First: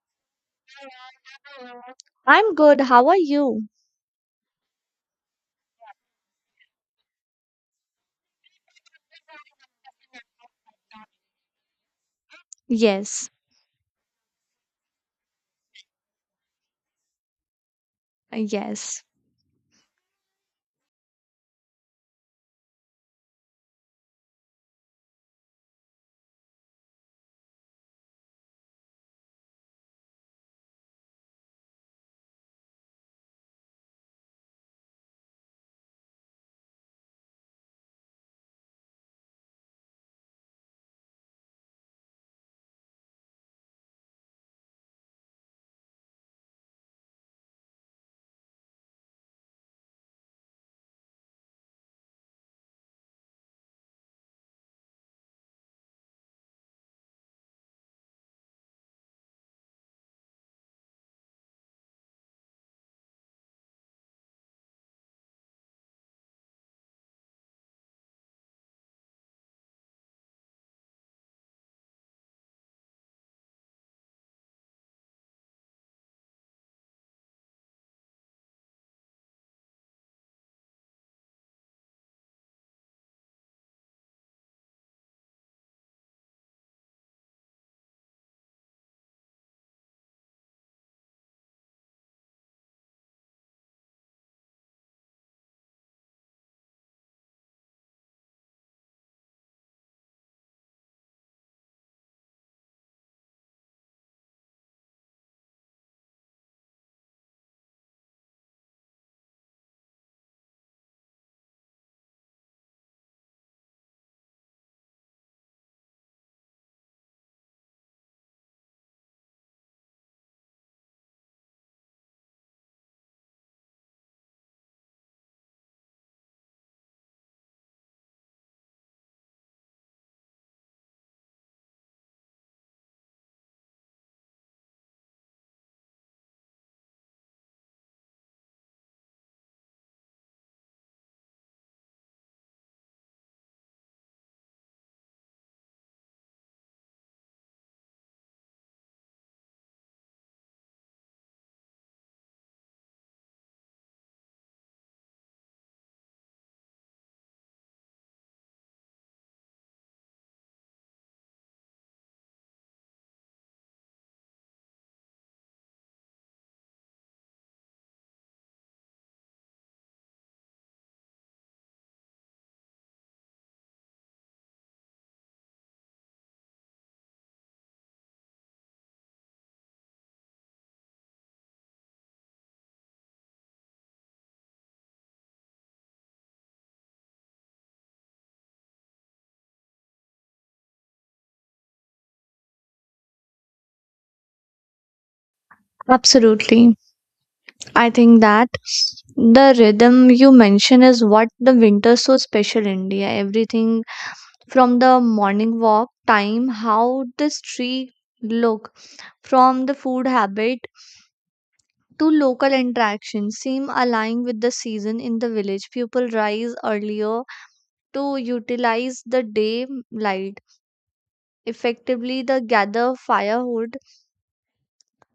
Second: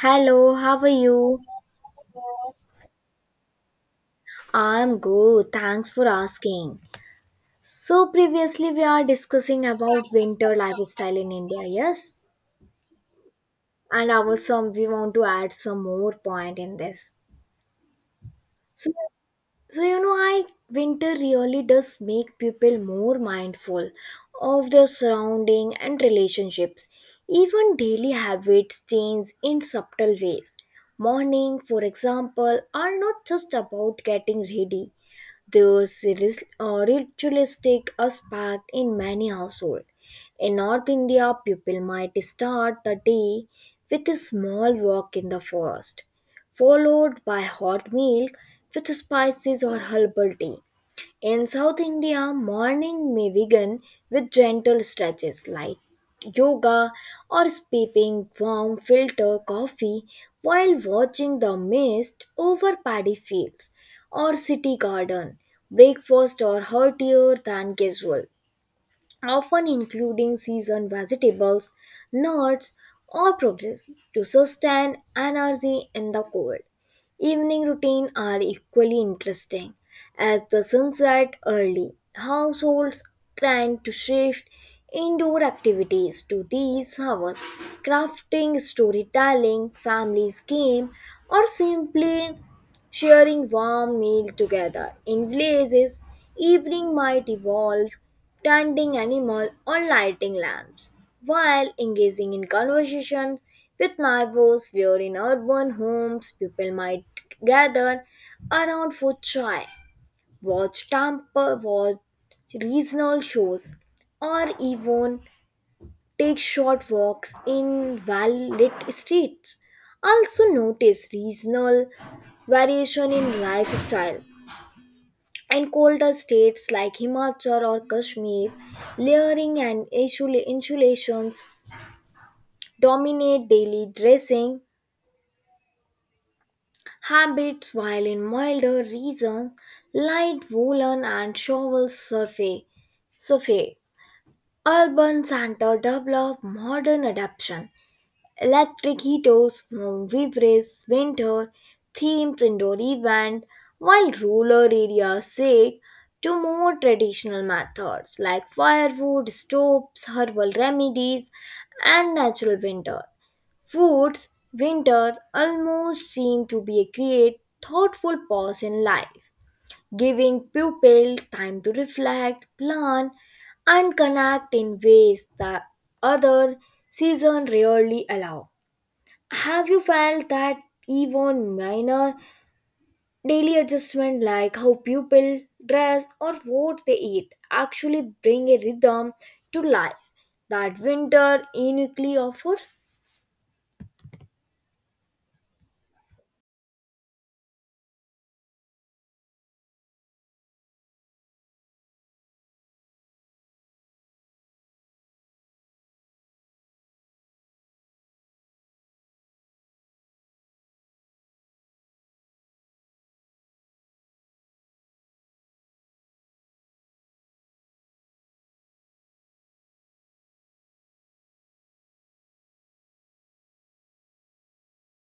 Hello, how are you? I'm good. How are you? I'm good. Thanks for asking. So previously we are discussing about winter lifestyle in India, yes? Yes, And our some we want to add some more point in this. So yes, so you know I Winter really does make people more mindful of their surrounding and relationships. Even daily habits change in subtle ways. Morning, for example, are not just about getting ready. Ritualistic aspect in many households. In North India, people might start the day with a small walk in the forest, followed by hot milk with spices or herbal tea. In South India, morning may begin with gentle stretches like yoga or sipping warm filter coffee while watching the mist over paddy fields or city garden. Breakfast are heartier than usual, often including seasoned vegetables, nuts, or produce to sustain energy in the cold. Evening routine are equally interesting. As the sun set early, households tend to shift indoor activities to these hours. Crafting, storytelling, families game, or simply sharing warm meal together. In villages, evening might evolve tending animal or lighting lamps while engaging in conversations with neighbors where in urban homes people might gather around for chai, watch Tampa, watch regional shows, or even take short walks in well-lit streets. Also notice regional variation in lifestyle. In colder states like Himachal or Kashmir, insulations dominate daily dressing habits while in milder regions light woolen and shawls survey survey. Urban Center developed modern adaptation, electric heaters from Vivres winter themed indoor event, while rural areas seek to more traditional methods like firewood, stoves, herbal remedies, and natural winter foods. Winter almost seem to be a great thoughtful pause in life giving pupil time to reflect, plan, and connect in ways that other season rarely allow. Have you felt that even minor daily adjustment like how pupil dress or what they eat actually bring a rhythm to life that winter uniquely offers? absolutely. I think that the rhythm you mention is what the winter so special India. Everything from the morning walk time, how the street look, from the food habit to local interactions seem aligning with the season in the village. People rise earlier to utilize the day light. Effectively, the gather firewood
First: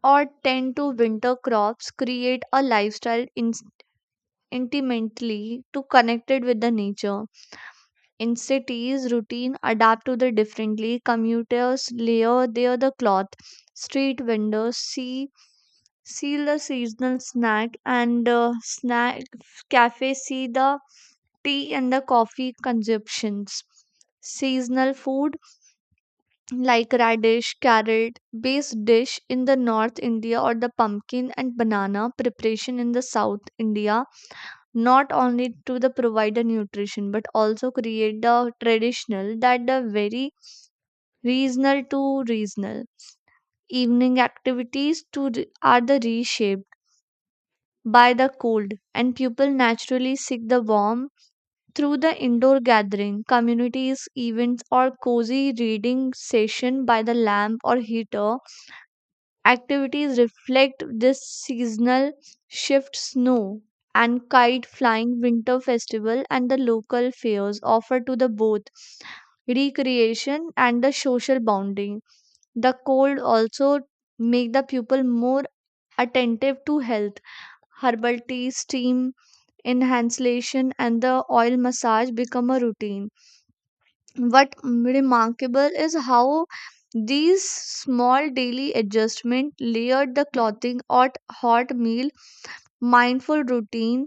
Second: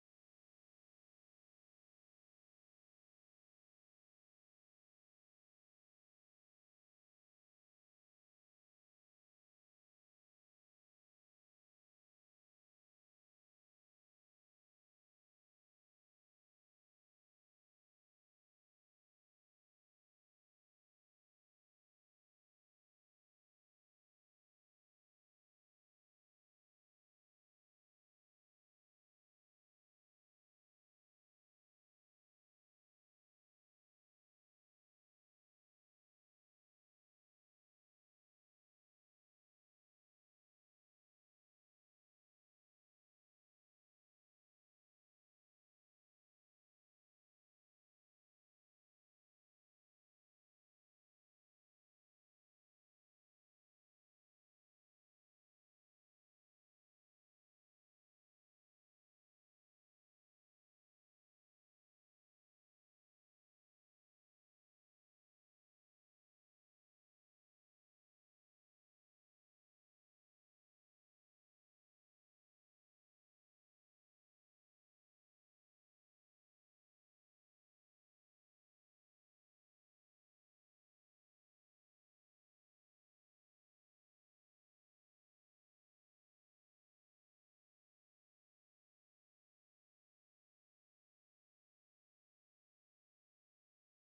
or tend to winter crops create a lifestyle intimately to connected with the nature in cities routine adapt to the differently commuters layer their the cloth street vendors see seal the seasonal snack and snack cafe see the tea and the coffee consumptions seasonal food like radish, carrot based dish in the North India or the pumpkin and banana preparation in the South India, not only to the provide the nutrition but also create the traditional that the very regional to regional. Evening activities are the reshaped by the cold and people naturally seek the warm through the indoor gathering, communities, events or cozy reading session by the lamp or heater activities reflect this seasonal shift snow and kite flying winter festival and the local fairs offer to the both recreation and the social bonding the cold also make the pupil more attentive to health herbal tea steam inhalation and the oil massage become a routine what remarkable is how these small daily adjustment layered the clothing or hot meal mindful routine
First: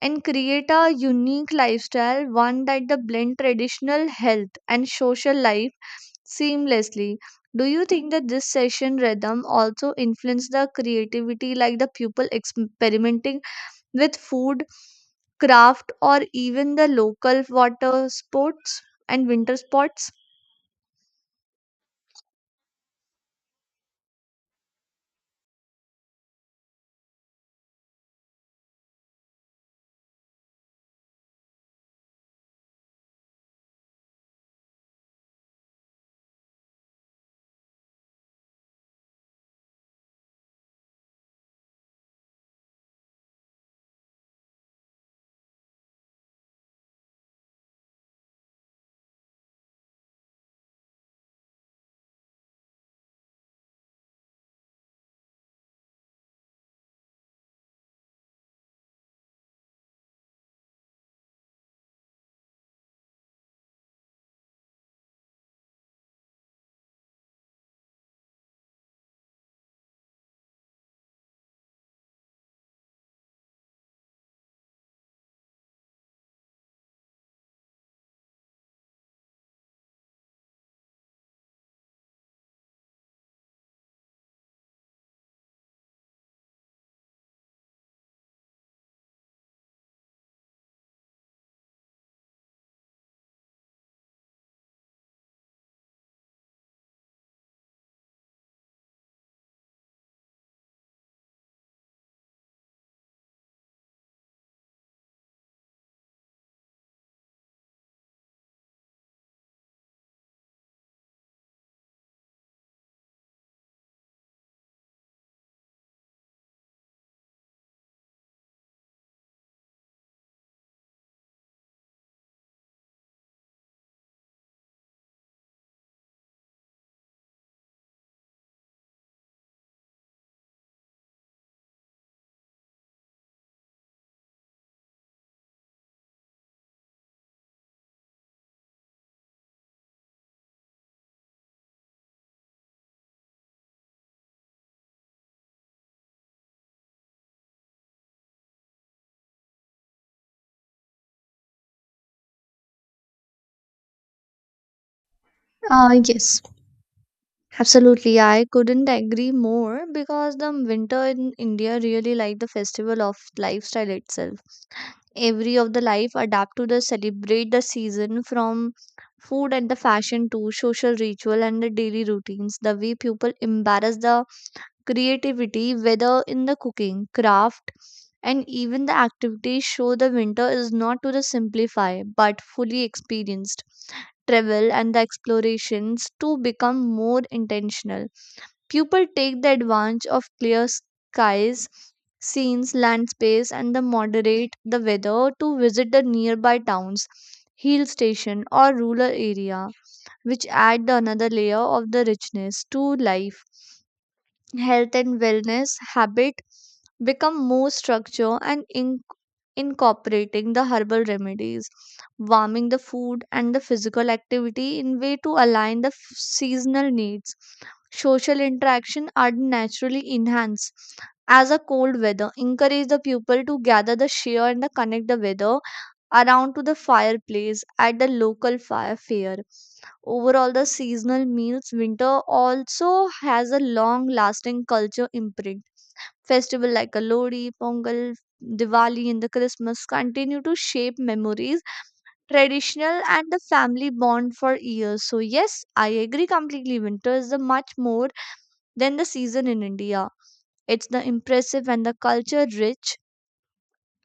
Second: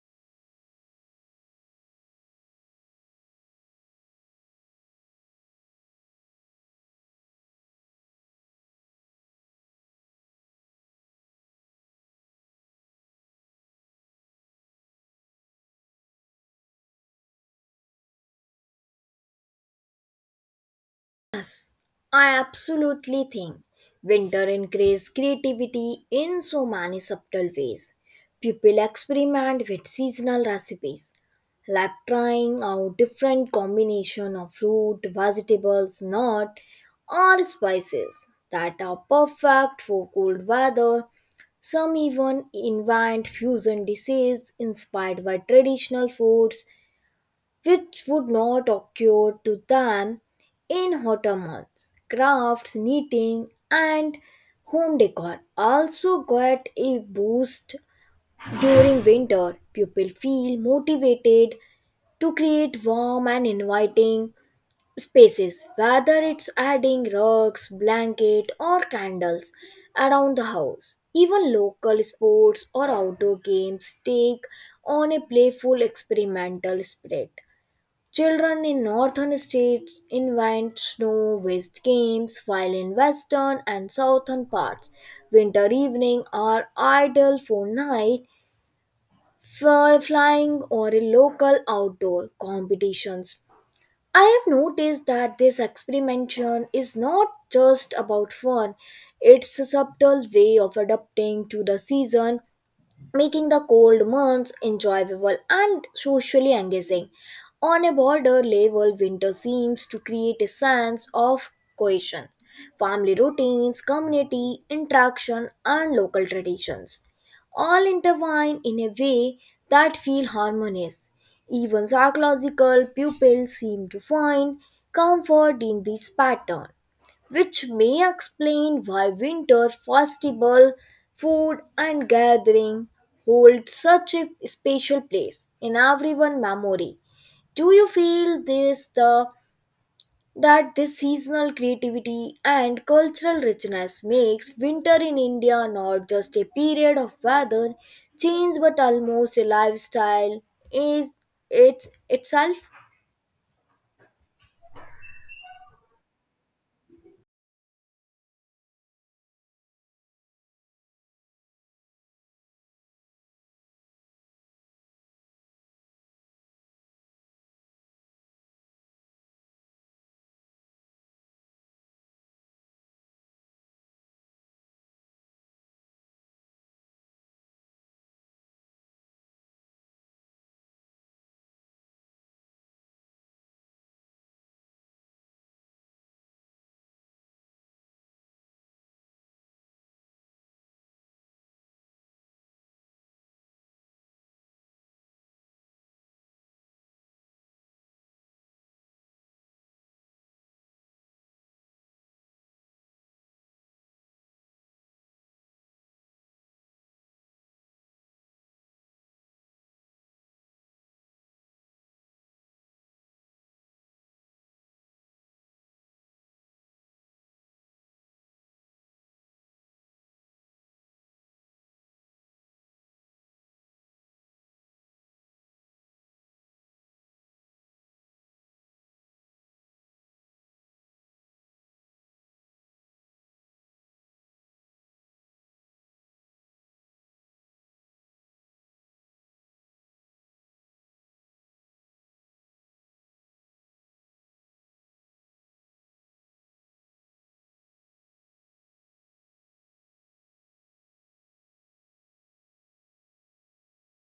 and create a unique lifestyle one that the blend traditional health and social life seamlessly. Do you think that this session rhythm also influenced the creativity like the people experimenting with food craft or even the local water sports and winter sports? I absolutely think winter increases creativity in so many subtle ways. People experiment with seasonal recipes, like trying out different combination of fruit, vegetables, nut, or spices that are perfect for cold weather. Some even invent fusion dishes inspired by traditional foods which would not occur to them in hotter months. Crafts, knitting, and home decor also get a boost during winter. People feel motivated to create warm and inviting spaces, whether it's adding rugs, blanket, or candles around the house. Even local sports or outdoor games take on a playful experimental spirit. Children in northern states invent snow-based games, while in western and southern parts, winter evening are ideal for flying or a local outdoor competitions. I have noticed that this experimentation is not just about fun; it's a subtle way of adapting to the season making the cold months enjoyable and socially engaging. On a border level, winter seems to create a sense of cohesion, family routines, community interaction, and local traditions all intertwine in a way that feel harmonious. Even psychological pupils seem to find comfort in this pattern which may explain why winter festival, food, and gathering hold such a special place in everyone's memory. Do you feel this the that this seasonal creativity and cultural richness makes winter in India not just a period of weather change but almost a lifestyle is it's itself? Yes, absolutely. I couldn't agree more because the winter in India really like the festival of lifestyle itself. Every of the life adapt to the celebrate the season from food and the fashion to social ritual and the daily routines. The way people embrace the creativity, whether in the cooking, craft, and even the activities, show the winter is not to the simplify but fully experienced. Travel and the explorations to become more intentional. People take the advantage of clear skies, scenes, land space, and the moderate the weather to visit the nearby towns, hill station, or rural area, which add the another layer of the richness to life health and wellness habit become more structure and incorporating the herbal remedies warming the food and the physical activity in way to align the seasonal needs social interaction are naturally enhanced as a cold weather encourage the people to gather the share and the connect the weather around to the fireplace at the local fire fair. Overall, the seasonal meals winter also has a long lasting culture imprint. Festival like Lodi, Pongal, Diwali, and the Christmas continue to shape memories, traditional, and the family bond for years. So, yes, I agree completely. Winter is the much more than the season in India. It's the impressive and the culture rich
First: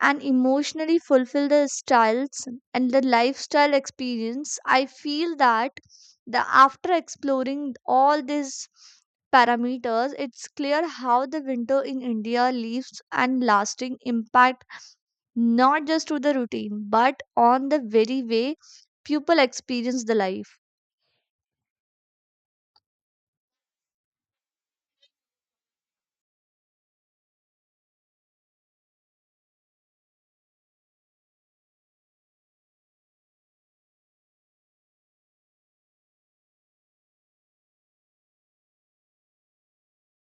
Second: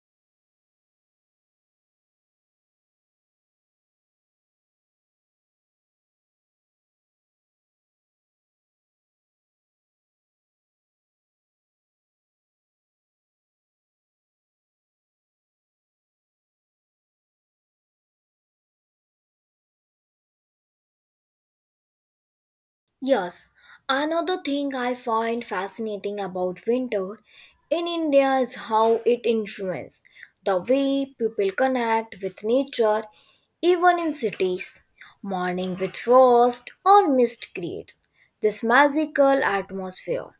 and emotionally fulfill the styles and the lifestyle experience. I feel that the after exploring all these parameters it's clear how the winter in India leaves and lasting impact not just to the routine but on the very way people experience the life. Yes, another thing I find fascinating about winter in India is how it influences the way people connect with nature, even in cities. Morning with frost or mist creates this magical atmosphere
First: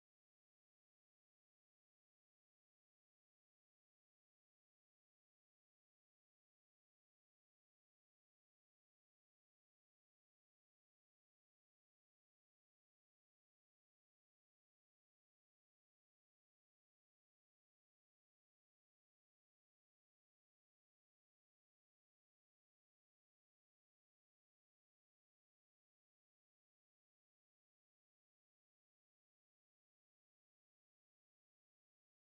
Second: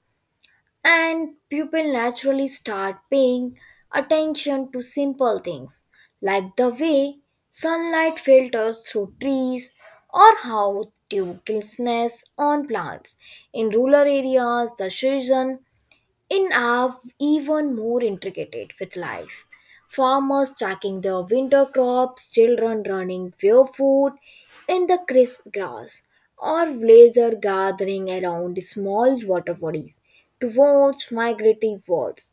and people naturally start paying attention to simple things like the way sunlight filters through trees or how dew glistens on plants. In rural areas, the season in are even more intricate with life. Farmers checking their winter crops, children running for food in the crisp grass, or laser gathering around small water bodies to watch migratory birds.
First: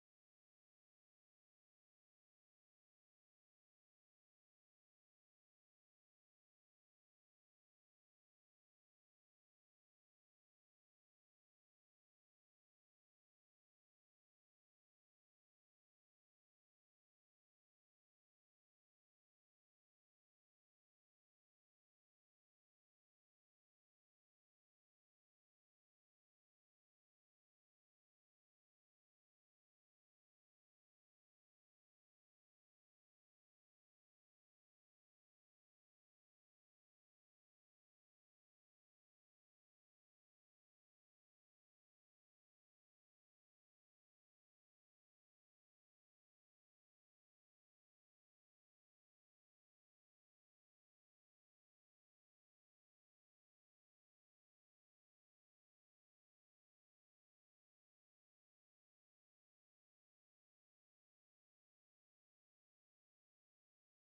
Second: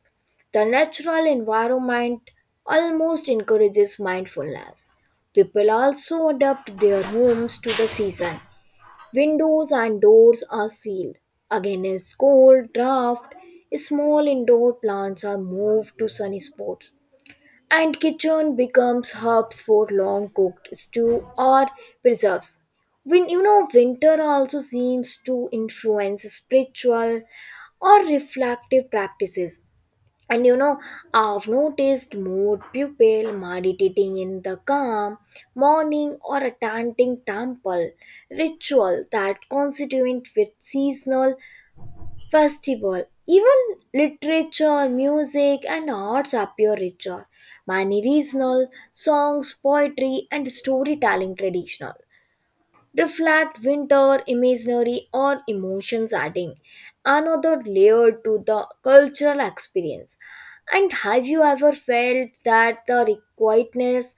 The natural environment almost encourages mindfulness. People also adapt their homes to the season. Windows and doors are sealed against cold draft. Small indoor plants are moved to sunny spots, and kitchen becomes hubs for long cooked stew or preserves. When you know Winter also seems to influence spiritual or reflective practices, and I've noticed more people meditating in the calm morning or attending temple ritual that constituent with seasonal festival. Even literature, music, and arts appear richer. Many regional songs, poetry, and storytelling traditional reflect winter imaginary or emotions, adding another layer to the cultural experience. And have you ever felt that the quietness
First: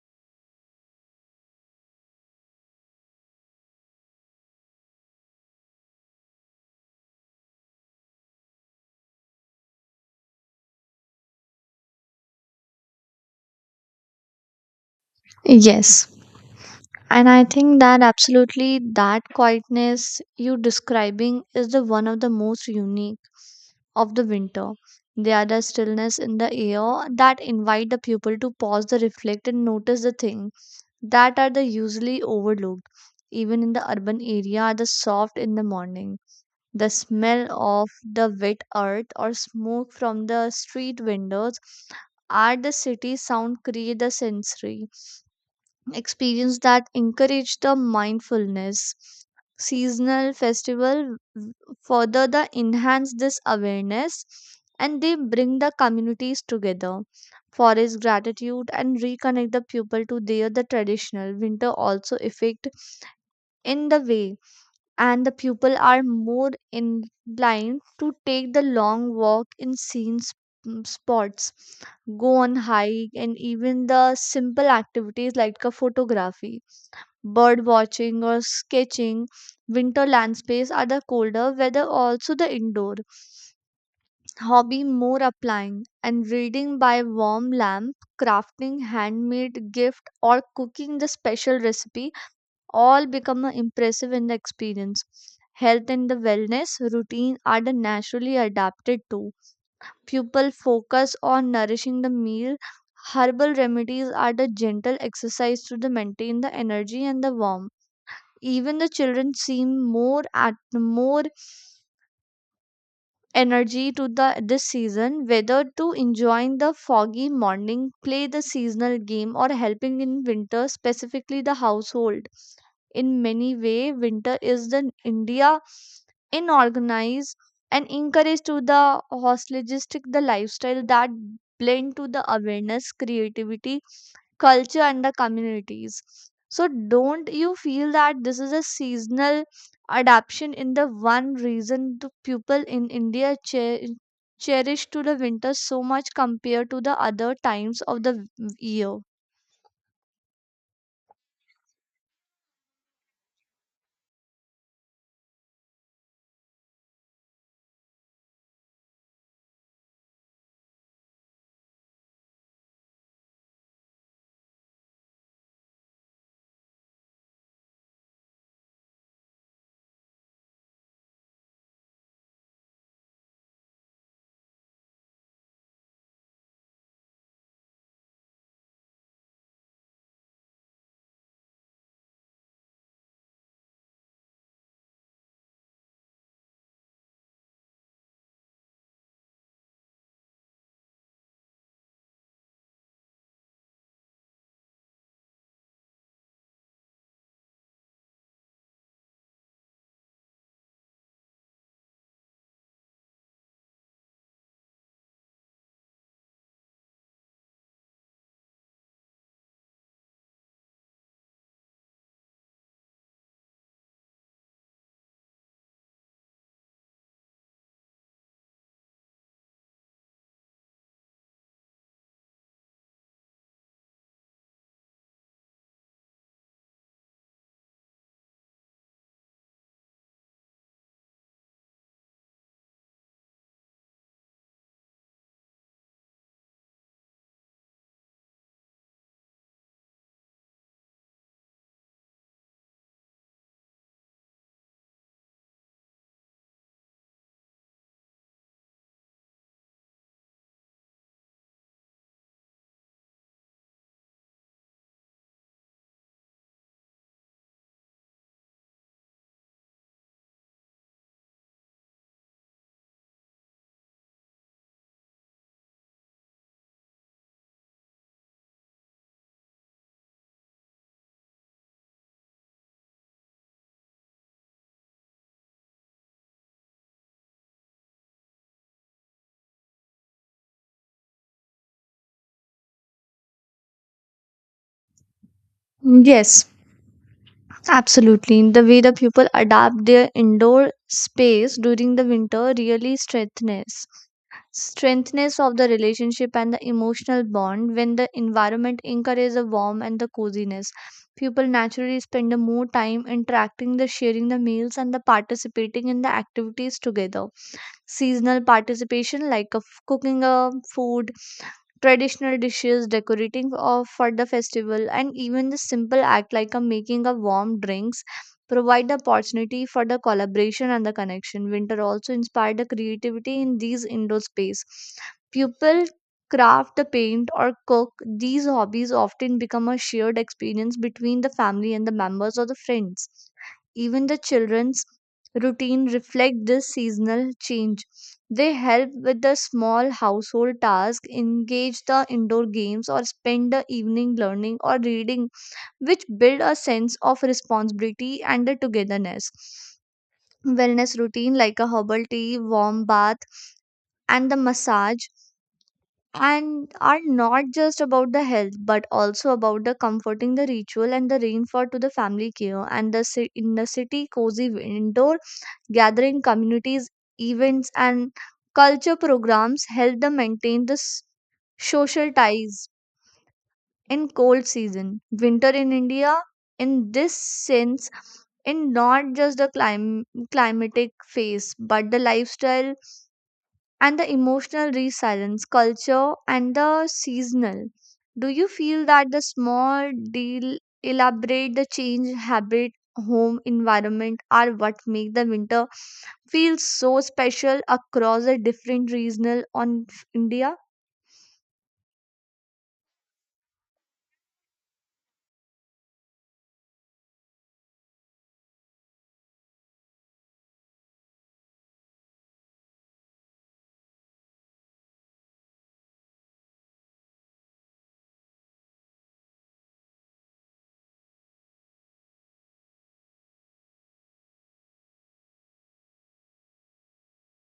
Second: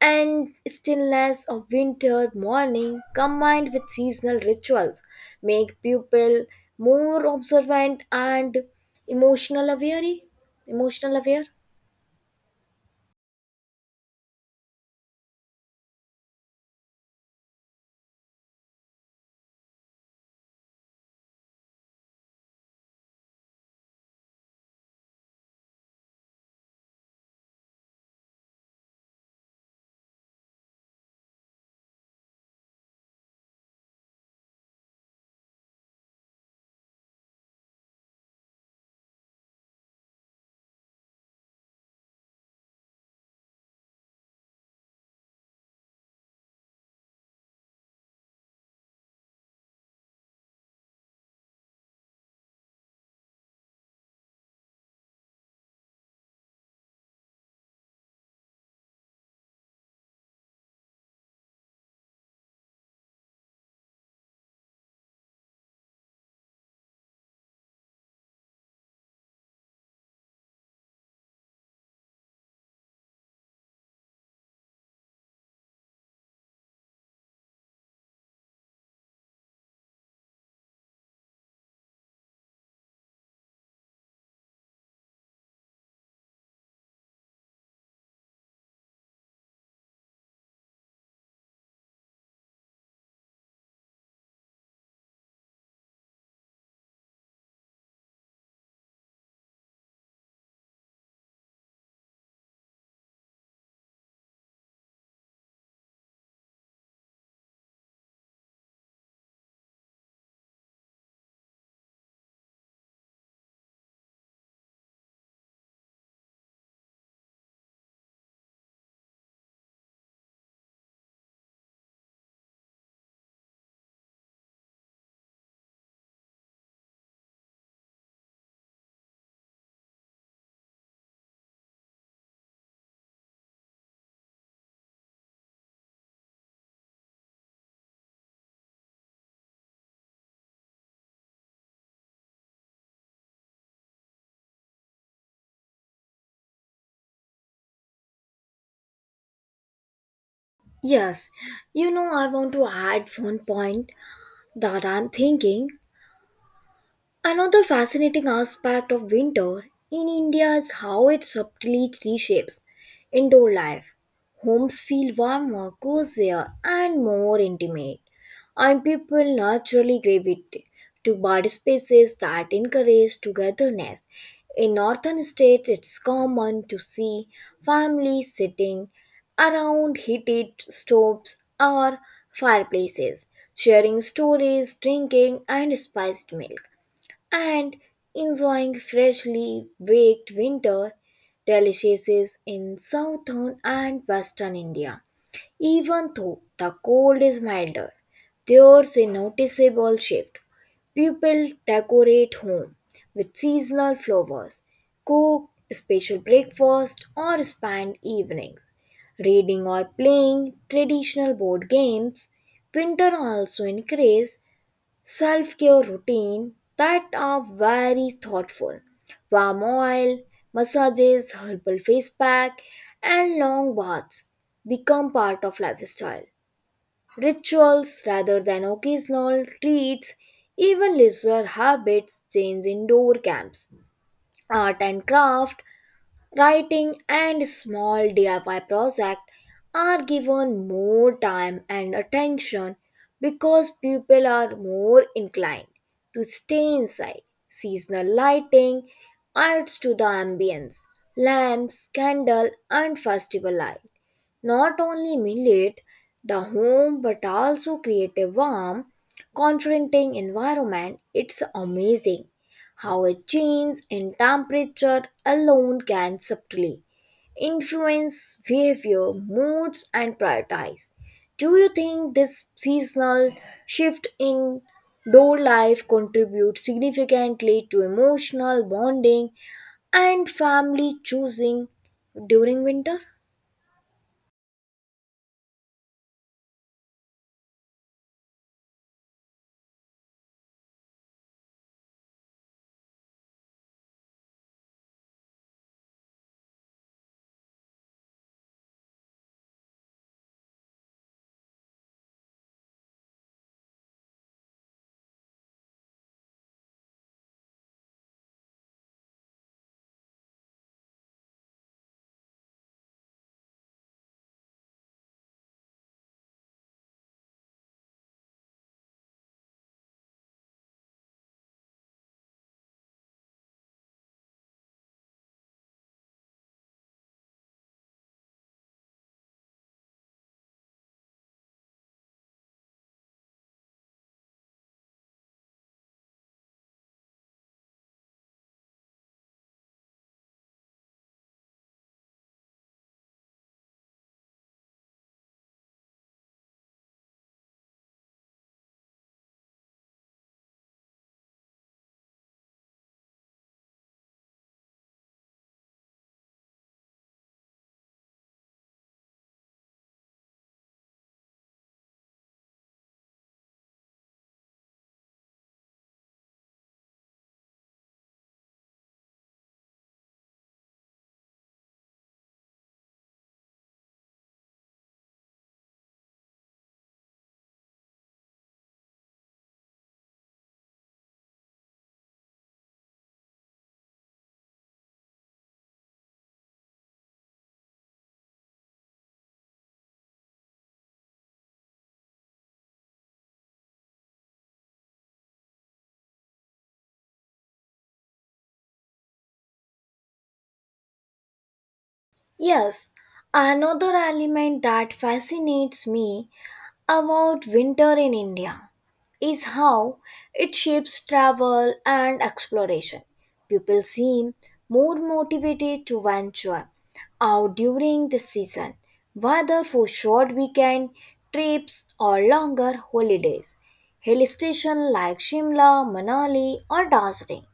and stillness of winter morning combined with seasonal rituals make people more observant and emotional aware? Emotional aware? Yes. And I think that absolutely that quietness you describing is the one of the most unique of the winter. There are the stillness in the air that invite the pupil to pause the reflect and notice the things that are the usually overlooked. Even in the urban area the soft in the morning. The smell of the wet earth or smoke from the street windows are the city sound create the sensory experience that encourage the mindfulness. Seasonal festival further the enhance this awareness and they bring the communities together. Forest gratitude and reconnect the people to their the traditional winter also effect in the way and the people are more inclined to take the long walk in spots go on hike and even the simple activities like a photography, bird watching or sketching. Winter landscapes are the colder weather, also the indoor. Hobby more applying and reading by warm lamp, crafting handmade gift, or cooking the special recipe all become impressive in the experience. Health and the wellness routine are the naturally adapted to. Pupil focus on nourishing the meal. Herbal remedies are the gentle exercise to the maintain the energy and the warmth. Even the children seem more at more energy to the this season, whether to enjoying the foggy morning, play the seasonal game, or helping in winter, specifically the household. In many way, winter is the India inorganized and encouraged to the holistic the lifestyle that blend to the awareness, creativity, culture and the communities. So, don't you feel that this is a seasonal adaptation in the one reason the people in India cherish to the winter so much compared to the other times of the year? Yes, you know, I want to add one point that I'm thinking. Another fascinating aspect of winter in India is how it subtly reshapes indoor life. Homes feel warmer, cozier, and more intimate, and people naturally gravitate to body spaces that encourage togetherness. In northern states, it's common to see families sitting around heated stoves or fireplaces, sharing stories, drinking, and spiced milk and enjoying freshly baked winter deliciacies in southern and western India. Even though the cold is milder, there's a noticeable shift. People decorate home with seasonal flowers, cook special breakfast, or spend evenings reading or playing traditional board games. Winter also increases self care routine that are very thoughtful. Warm oil, massages, herbal face pack, and long baths become part of lifestyle. Rituals rather than occasional treats, even leisure habits change indoor camps. Art and craft. Writing and small DIY projects are given more time and attention because people are more inclined to stay inside. Seasonal lighting adds to the ambience. Lamps, candle, and festival light not only millet the home but also create a warm confronting environment. It's amazing how a change in temperature alone can subtly influence behavior, moods, and prioritize. Do you think this seasonal shift in door life contributes significantly to emotional bonding and family choosing during winter? Yes, absolutely. The way the people adapt their indoor space during the winter really strengthens strengthness of the relationship and the emotional bond when the environment encourages the warmth and the coziness people naturally spend the more time interacting the sharing the meals and the participating in the activities together seasonal participation like of cooking a food traditional dishes, decorating of, for the festival, and even the simple act like a making of warm drinks provide the opportunity for the collaboration and the connection. Winter also inspired the creativity in these indoor space. People craft the paint or cook these hobbies often become a shared experience between the family and the members or the friends even the children's routine reflect this seasonal change. They help with the small household tasks, engage the indoor games, or spend the evening learning or reading, which build a sense of responsibility and the togetherness. Wellness routine like a herbal tea, warm bath, and the massage and are not just about the health but also about the comforting the ritual and the rainfall to the family care and the in the city cozy indoor gathering communities, events, and culture programs help them maintain this social ties in cold season. Winter in India, in this sense, in not just the climatic phase but the lifestyle and the emotional resilience, culture, and the seasonal. Do you feel that the small deal elaborate the change habit, home environment are what make the winter feel so special across the different regional on India? Yes, another element that fascinates me about winter in India is how it shapes travel and exploration. People seem more motivated to venture out during the season, whether for short weekend trips or longer holidays. Hill stations like Shimla, Manali, or Darjeeling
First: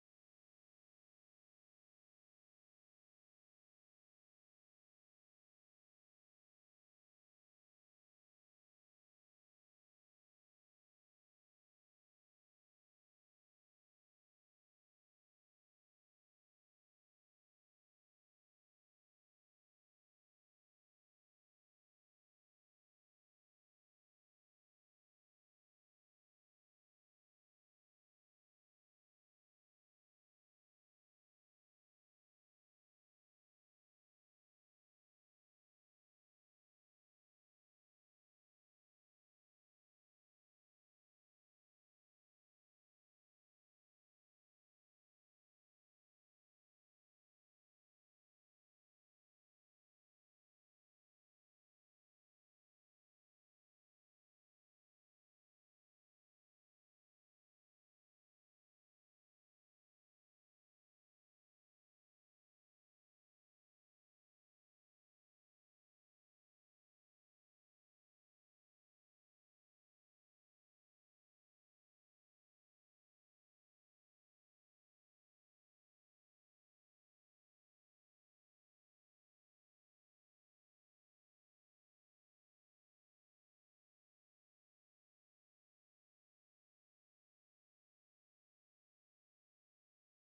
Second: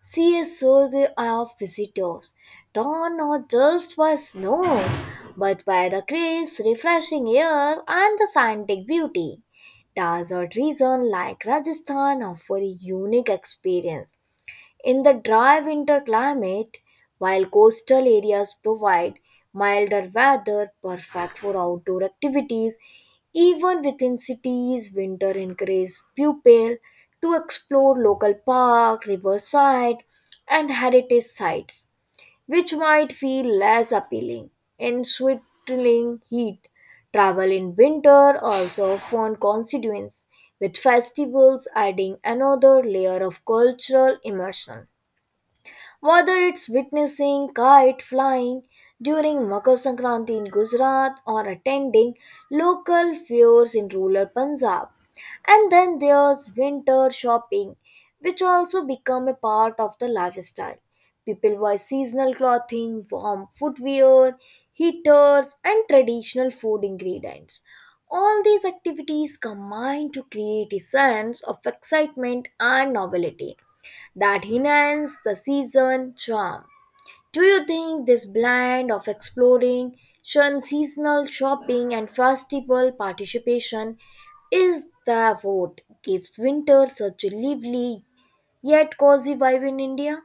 see a surge of visitors, drawn not just by snow, but by the crisp, refreshing air and the scenic beauty. Desert regions like Rajasthan offer a unique experience in the dry winter climate, while coastal areas provide milder weather perfect for outdoor activities. Even within cities, winter encourages pupils to explore local park, riverside, and heritage sites, which might feel less appealing in sweltering heat. Travel in winter also often constituents with festivals adding another layer of cultural immersion. Whether it's witnessing kite flying during Makar Sankranti in Gujarat or attending local fairs in rural Punjab. And then there's winter shopping, which also become a part of the lifestyle. People buy seasonal clothing, warm footwear, heaters, and traditional food ingredients. All these activities combine to create a sense of excitement and novelty that enhance the season charm. Do you think this blend of exploring seasonal shopping and festival participation is the what gives winter such a lively yet cozy vibe in India?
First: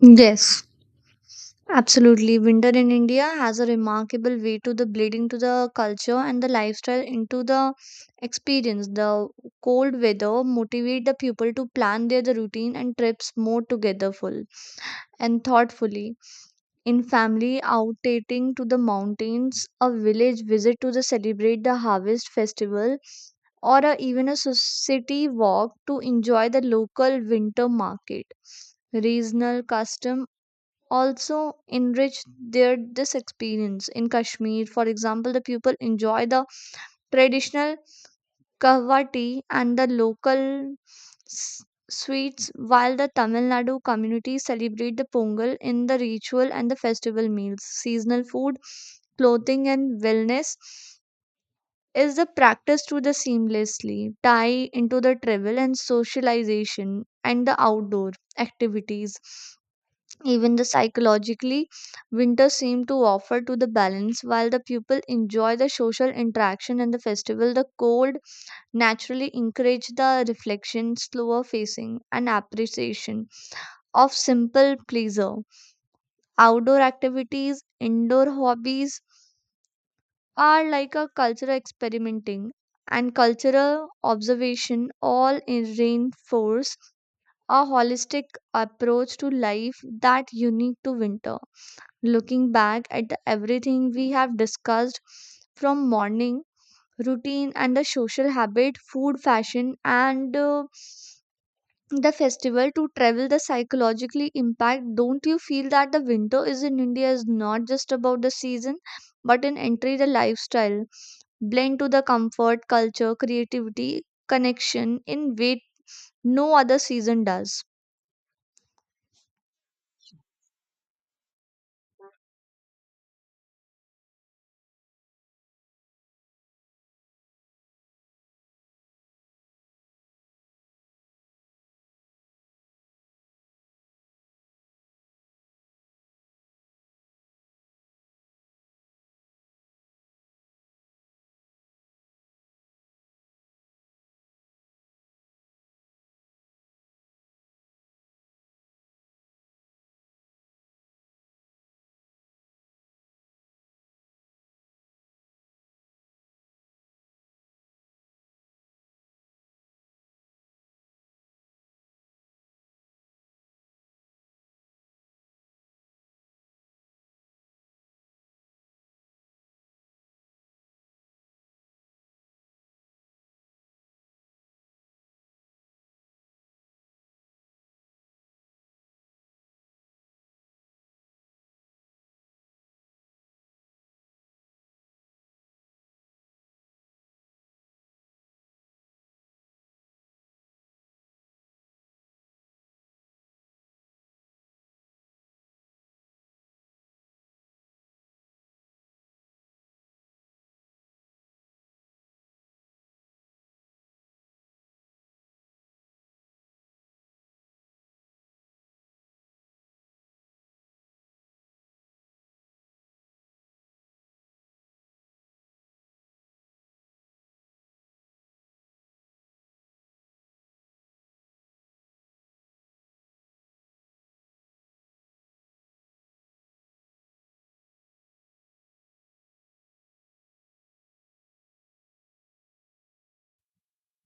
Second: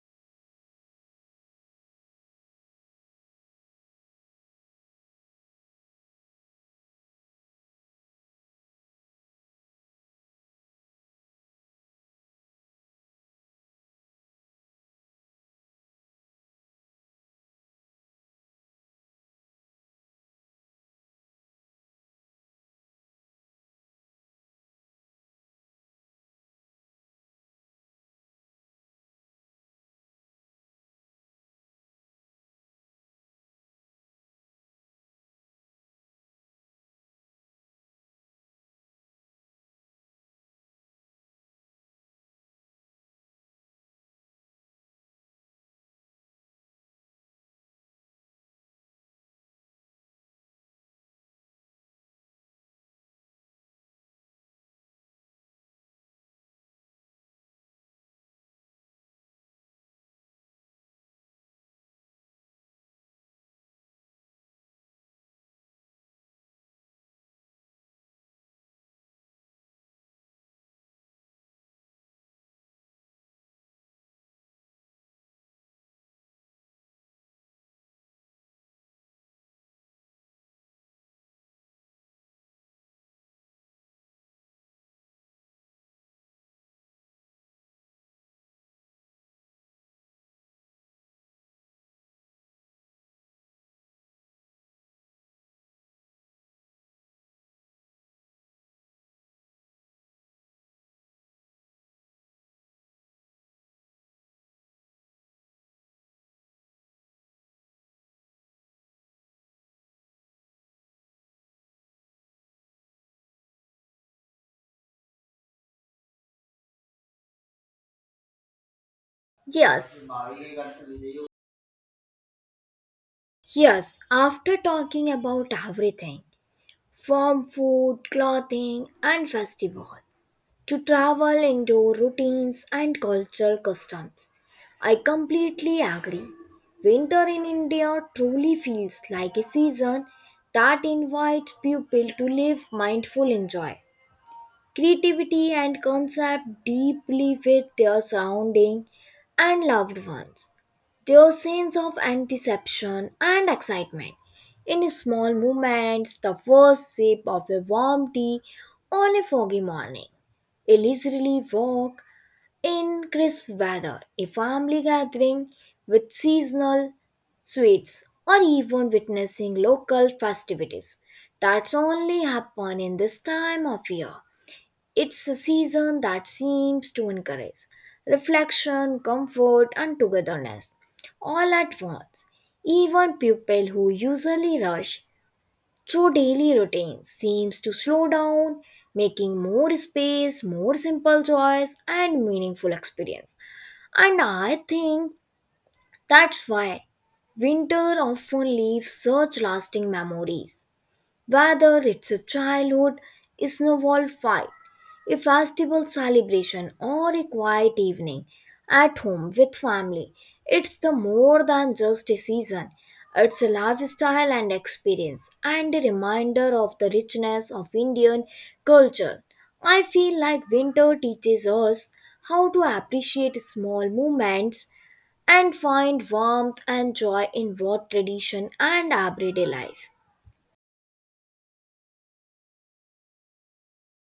Yes, absolutely. Winter in India has a remarkable way to the bleeding to the culture and the lifestyle into the experience. The cold weather motivate the people to plan their the routine and trips more togetherful and thoughtfully. In family outdating to the mountains, a village visit to the celebrate the harvest festival or a, even a city walk to enjoy the local winter market regional custom also enrich their this experience in Kashmir for example the people enjoy the traditional kahwa tea and the local s- sweets while the Tamil Nadu community celebrate the Pongal in the ritual and the festival meals seasonal food clothing and wellness is the practice to the seamlessly tie into the travel and socialization and the outdoor activities. Even the psychologically, winter seemed to offer to the balance while the people enjoy the social interaction and the festival. The cold naturally encourage the reflection, slower facing, and appreciation of simple pleasure. Outdoor activities, indoor hobbies are like a cultural experimenting and cultural observation all in reinforce a holistic approach to life that unique to winter. Looking back at the everything we have discussed from morning routine and the social habit, food, fashion, and the festival to travel the psychologically impact, don't you feel that the winter is in India is not just about the season but an entry the lifestyle blend to the comfort culture creativity connection in way no other season does? Yes, yes, after talking about everything from food, clothing, and festival to travel into routines and cultural customs. I completely agree. Winter in India truly feels like a season that invites people to live mindful and joy, creativity and concept deeply with their surrounding and loved ones. Their sense of anticipation and excitement. In small moments, the first sip of a warm tea on a foggy morning, a leisurely walk in crisp weather, a family gathering with seasonal sweets, or even witnessing local festivities. That's only happen in this time of year. It's a season that seems to encourage reflection, comfort, and togetherness all at once. Even people who usually rush through daily routines seems to slow down, making more space, more simple joys, and meaningful experience. And I think that's why winter often leaves such lasting memories, whether it's a childhood snowball fight, a festival celebration, or a quiet evening at home with family. It's the more than just a season. It's a lifestyle and experience, and a reminder of the richness of Indian culture. I feel like winter teaches us how to appreciate small moments and find warmth and joy in both tradition and everyday life.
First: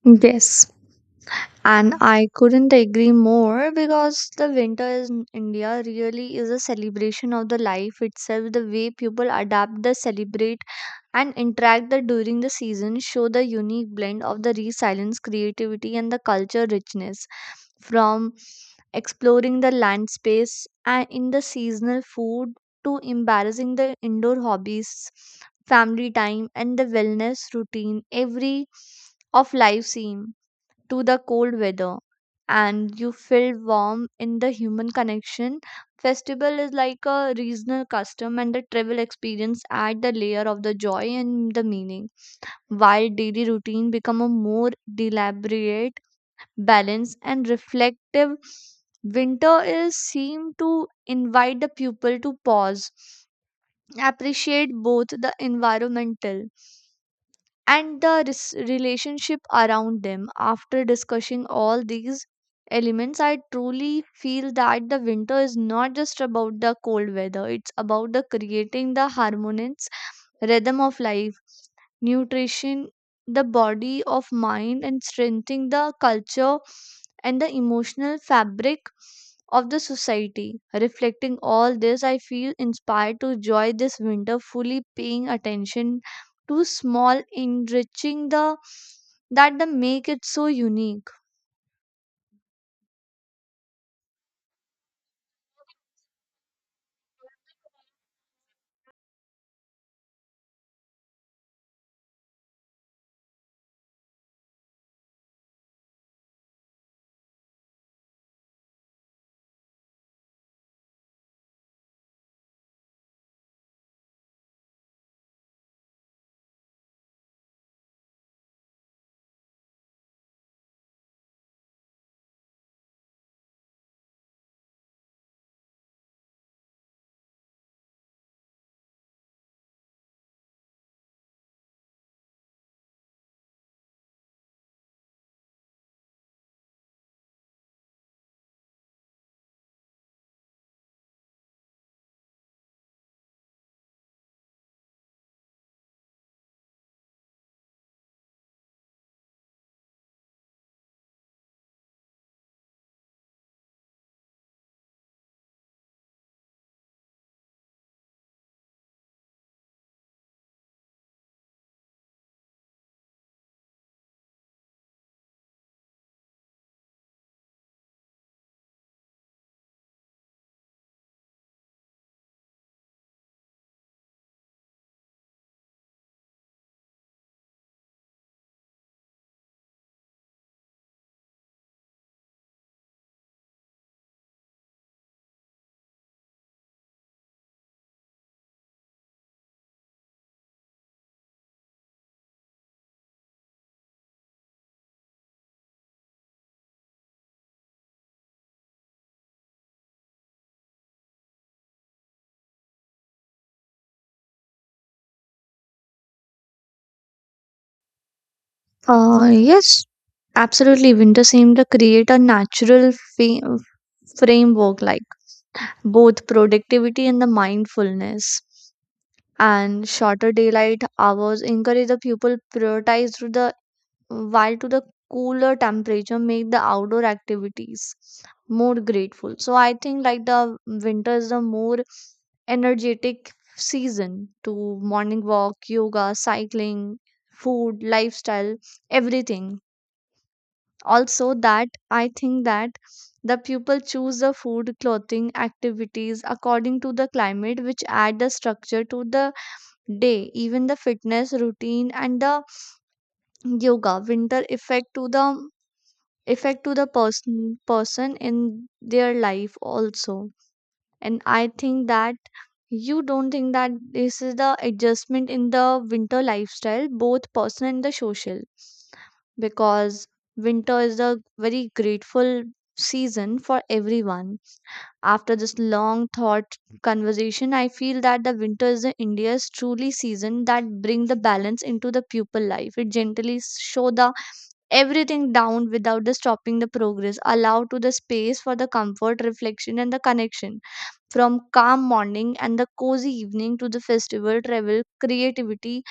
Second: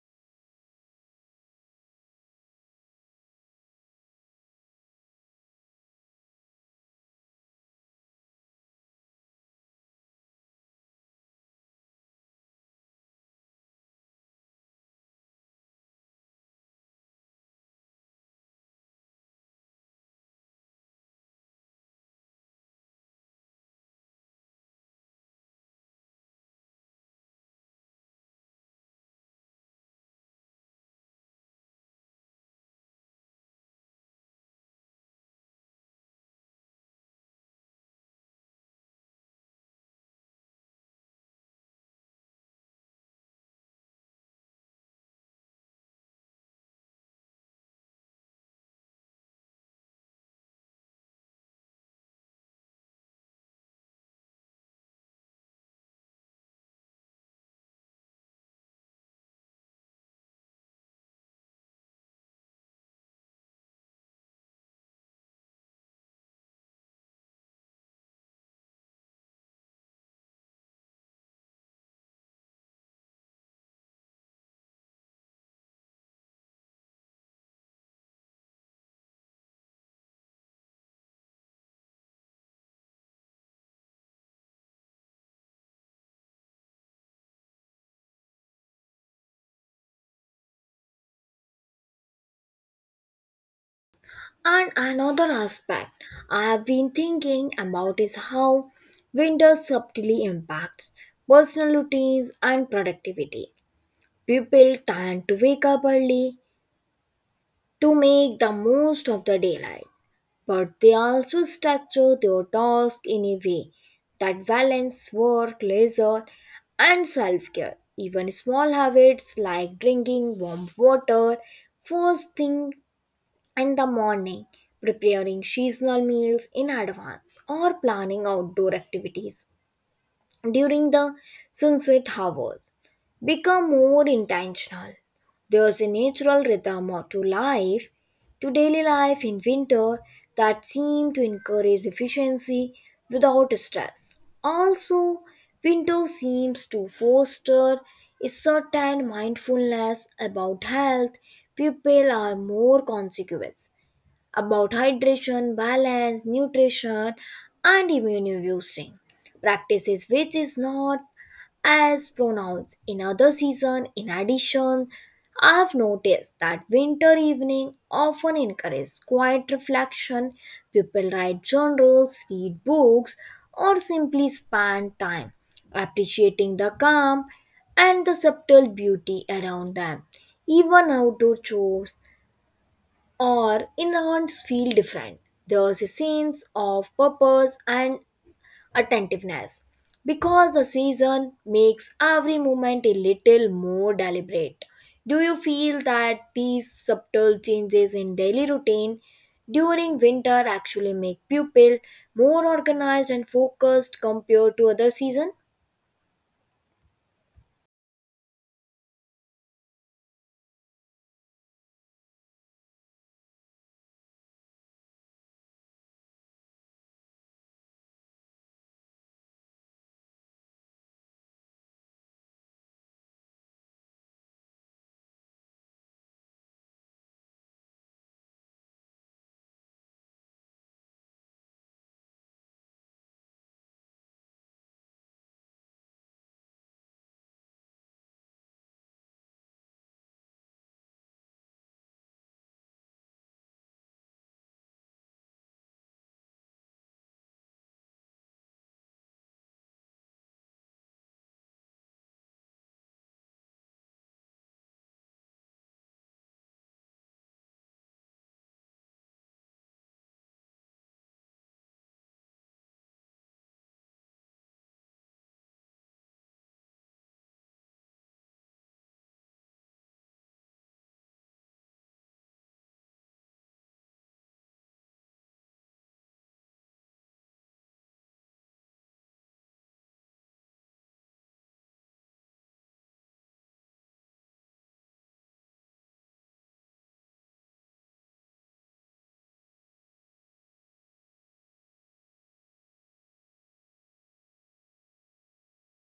Yes. And I couldn't agree more because the winter in India really is a celebration of the life itself. The way people adapt, the celebrate, and interact the during the season show the unique blend of the resilience, creativity, and the culture richness. From exploring the land space and in the seasonal food to embarrassing the indoor hobbies, family time, and the wellness routine, every of life scene to the cold weather and you feel warm in the human connection. Festival is like a regional custom and the travel experience add the layer of the joy and the meaning, while daily routine become a more deliberate, balanced and reflective. Winter is seem to invite the pupil to pause, appreciate both the environmental and the relationship around them. After discussing all these elements, I truly feel that the winter is not just about the cold weather, it's about the creating the harmonious rhythm of life, nutrition, the body of mind, and strengthening the culture and the emotional fabric of the society. Reflecting all this, I feel inspired to enjoy this winter fully paying attention too small enriching the that the make it so unique. And another aspect I have been thinking about is how winter subtly impacts personal routines and productivity. People tend to wake up early to make the most of the daylight, but they also structure their tasks in a way that balance work, leisure, and self care. Even small habits like drinking warm water first thing in the morning, preparing seasonal meals in advance, or planning outdoor activities during the sunset hours. Become more intentional. There's a natural to life, to daily life in winter, that seem to encourage efficiency without stress. Also, winter seems to foster a certain mindfulness about health. People are more conscious about hydration, balance, nutrition, and immune boosting practices, which is not as pronounced in other season. In addition, I've noticed that winter evening often encourage quiet reflection. People write journals, read books, or simply spend time appreciating the calm and the subtle beauty around them. Even outdoor chores or inroads feel different. There's a sense of purpose and attentiveness because the season makes every moment a little more deliberate. Do you feel that these subtle changes in daily routine during winter actually make pupil more organized and focused compared to other season? Uh, yes, absolutely. Winter seemed to create a natural fa- framework like both productivity and the mindfulness. And shorter daylight hours encourage the pupil prioritize through the while to the cooler temperature make the outdoor activities more grateful. So I think like the winter is the more energetic season to morning walk, yoga, cycling, food, lifestyle, everything. Also, that I think that the people choose the food, clothing, activities according to the climate, which add the structure to the day, even the fitness routine and the yoga winter effect to the person in their life also. And I think that you don't think that this is the adjustment in the winter lifestyle both personal and the social because winter is a very grateful season for everyone. After this long thought conversation I feel that the winter is the India's truly season that bring the balance into the pupil life. It gently show the everything down without the stopping the progress allow to the space for the comfort reflection and the connection from calm morning and the cozy evening to the festival travel creativity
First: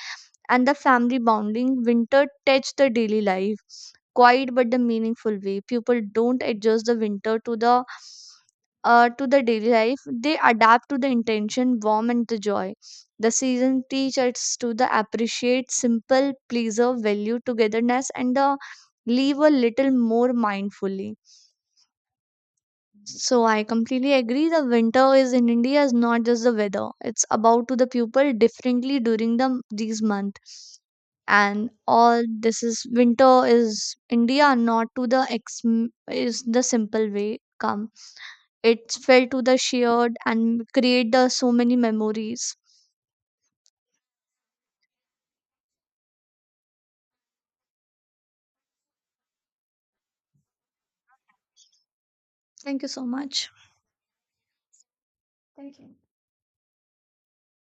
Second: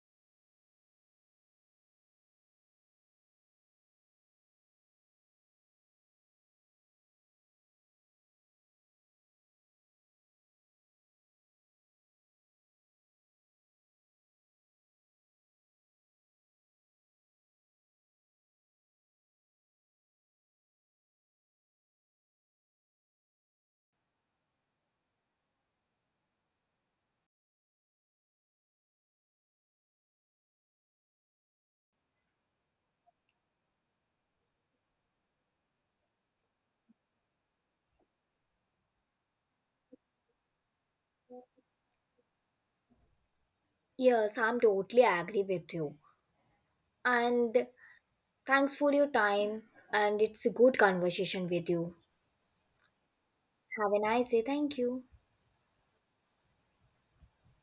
and the family bonding winter touch the daily life quiet but the meaningful way. People don't adjust the winter to the daily life. They adapt to the intention, warm and the joy. The season teach us to the appreciate simple pleasure, value togetherness, and the live a little more mindfully. So I completely agree the winter is in India is not just the weather. It's about to the people differently during the these month. And all this is winter is India not to the ex is the simple way come. It's fell to the shared and create the so many memories. Yes, I'm totally agree with you. And thanks for your time and it's a good conversation with you. Thank you so much. Have a nice day. Thank you. Thank you.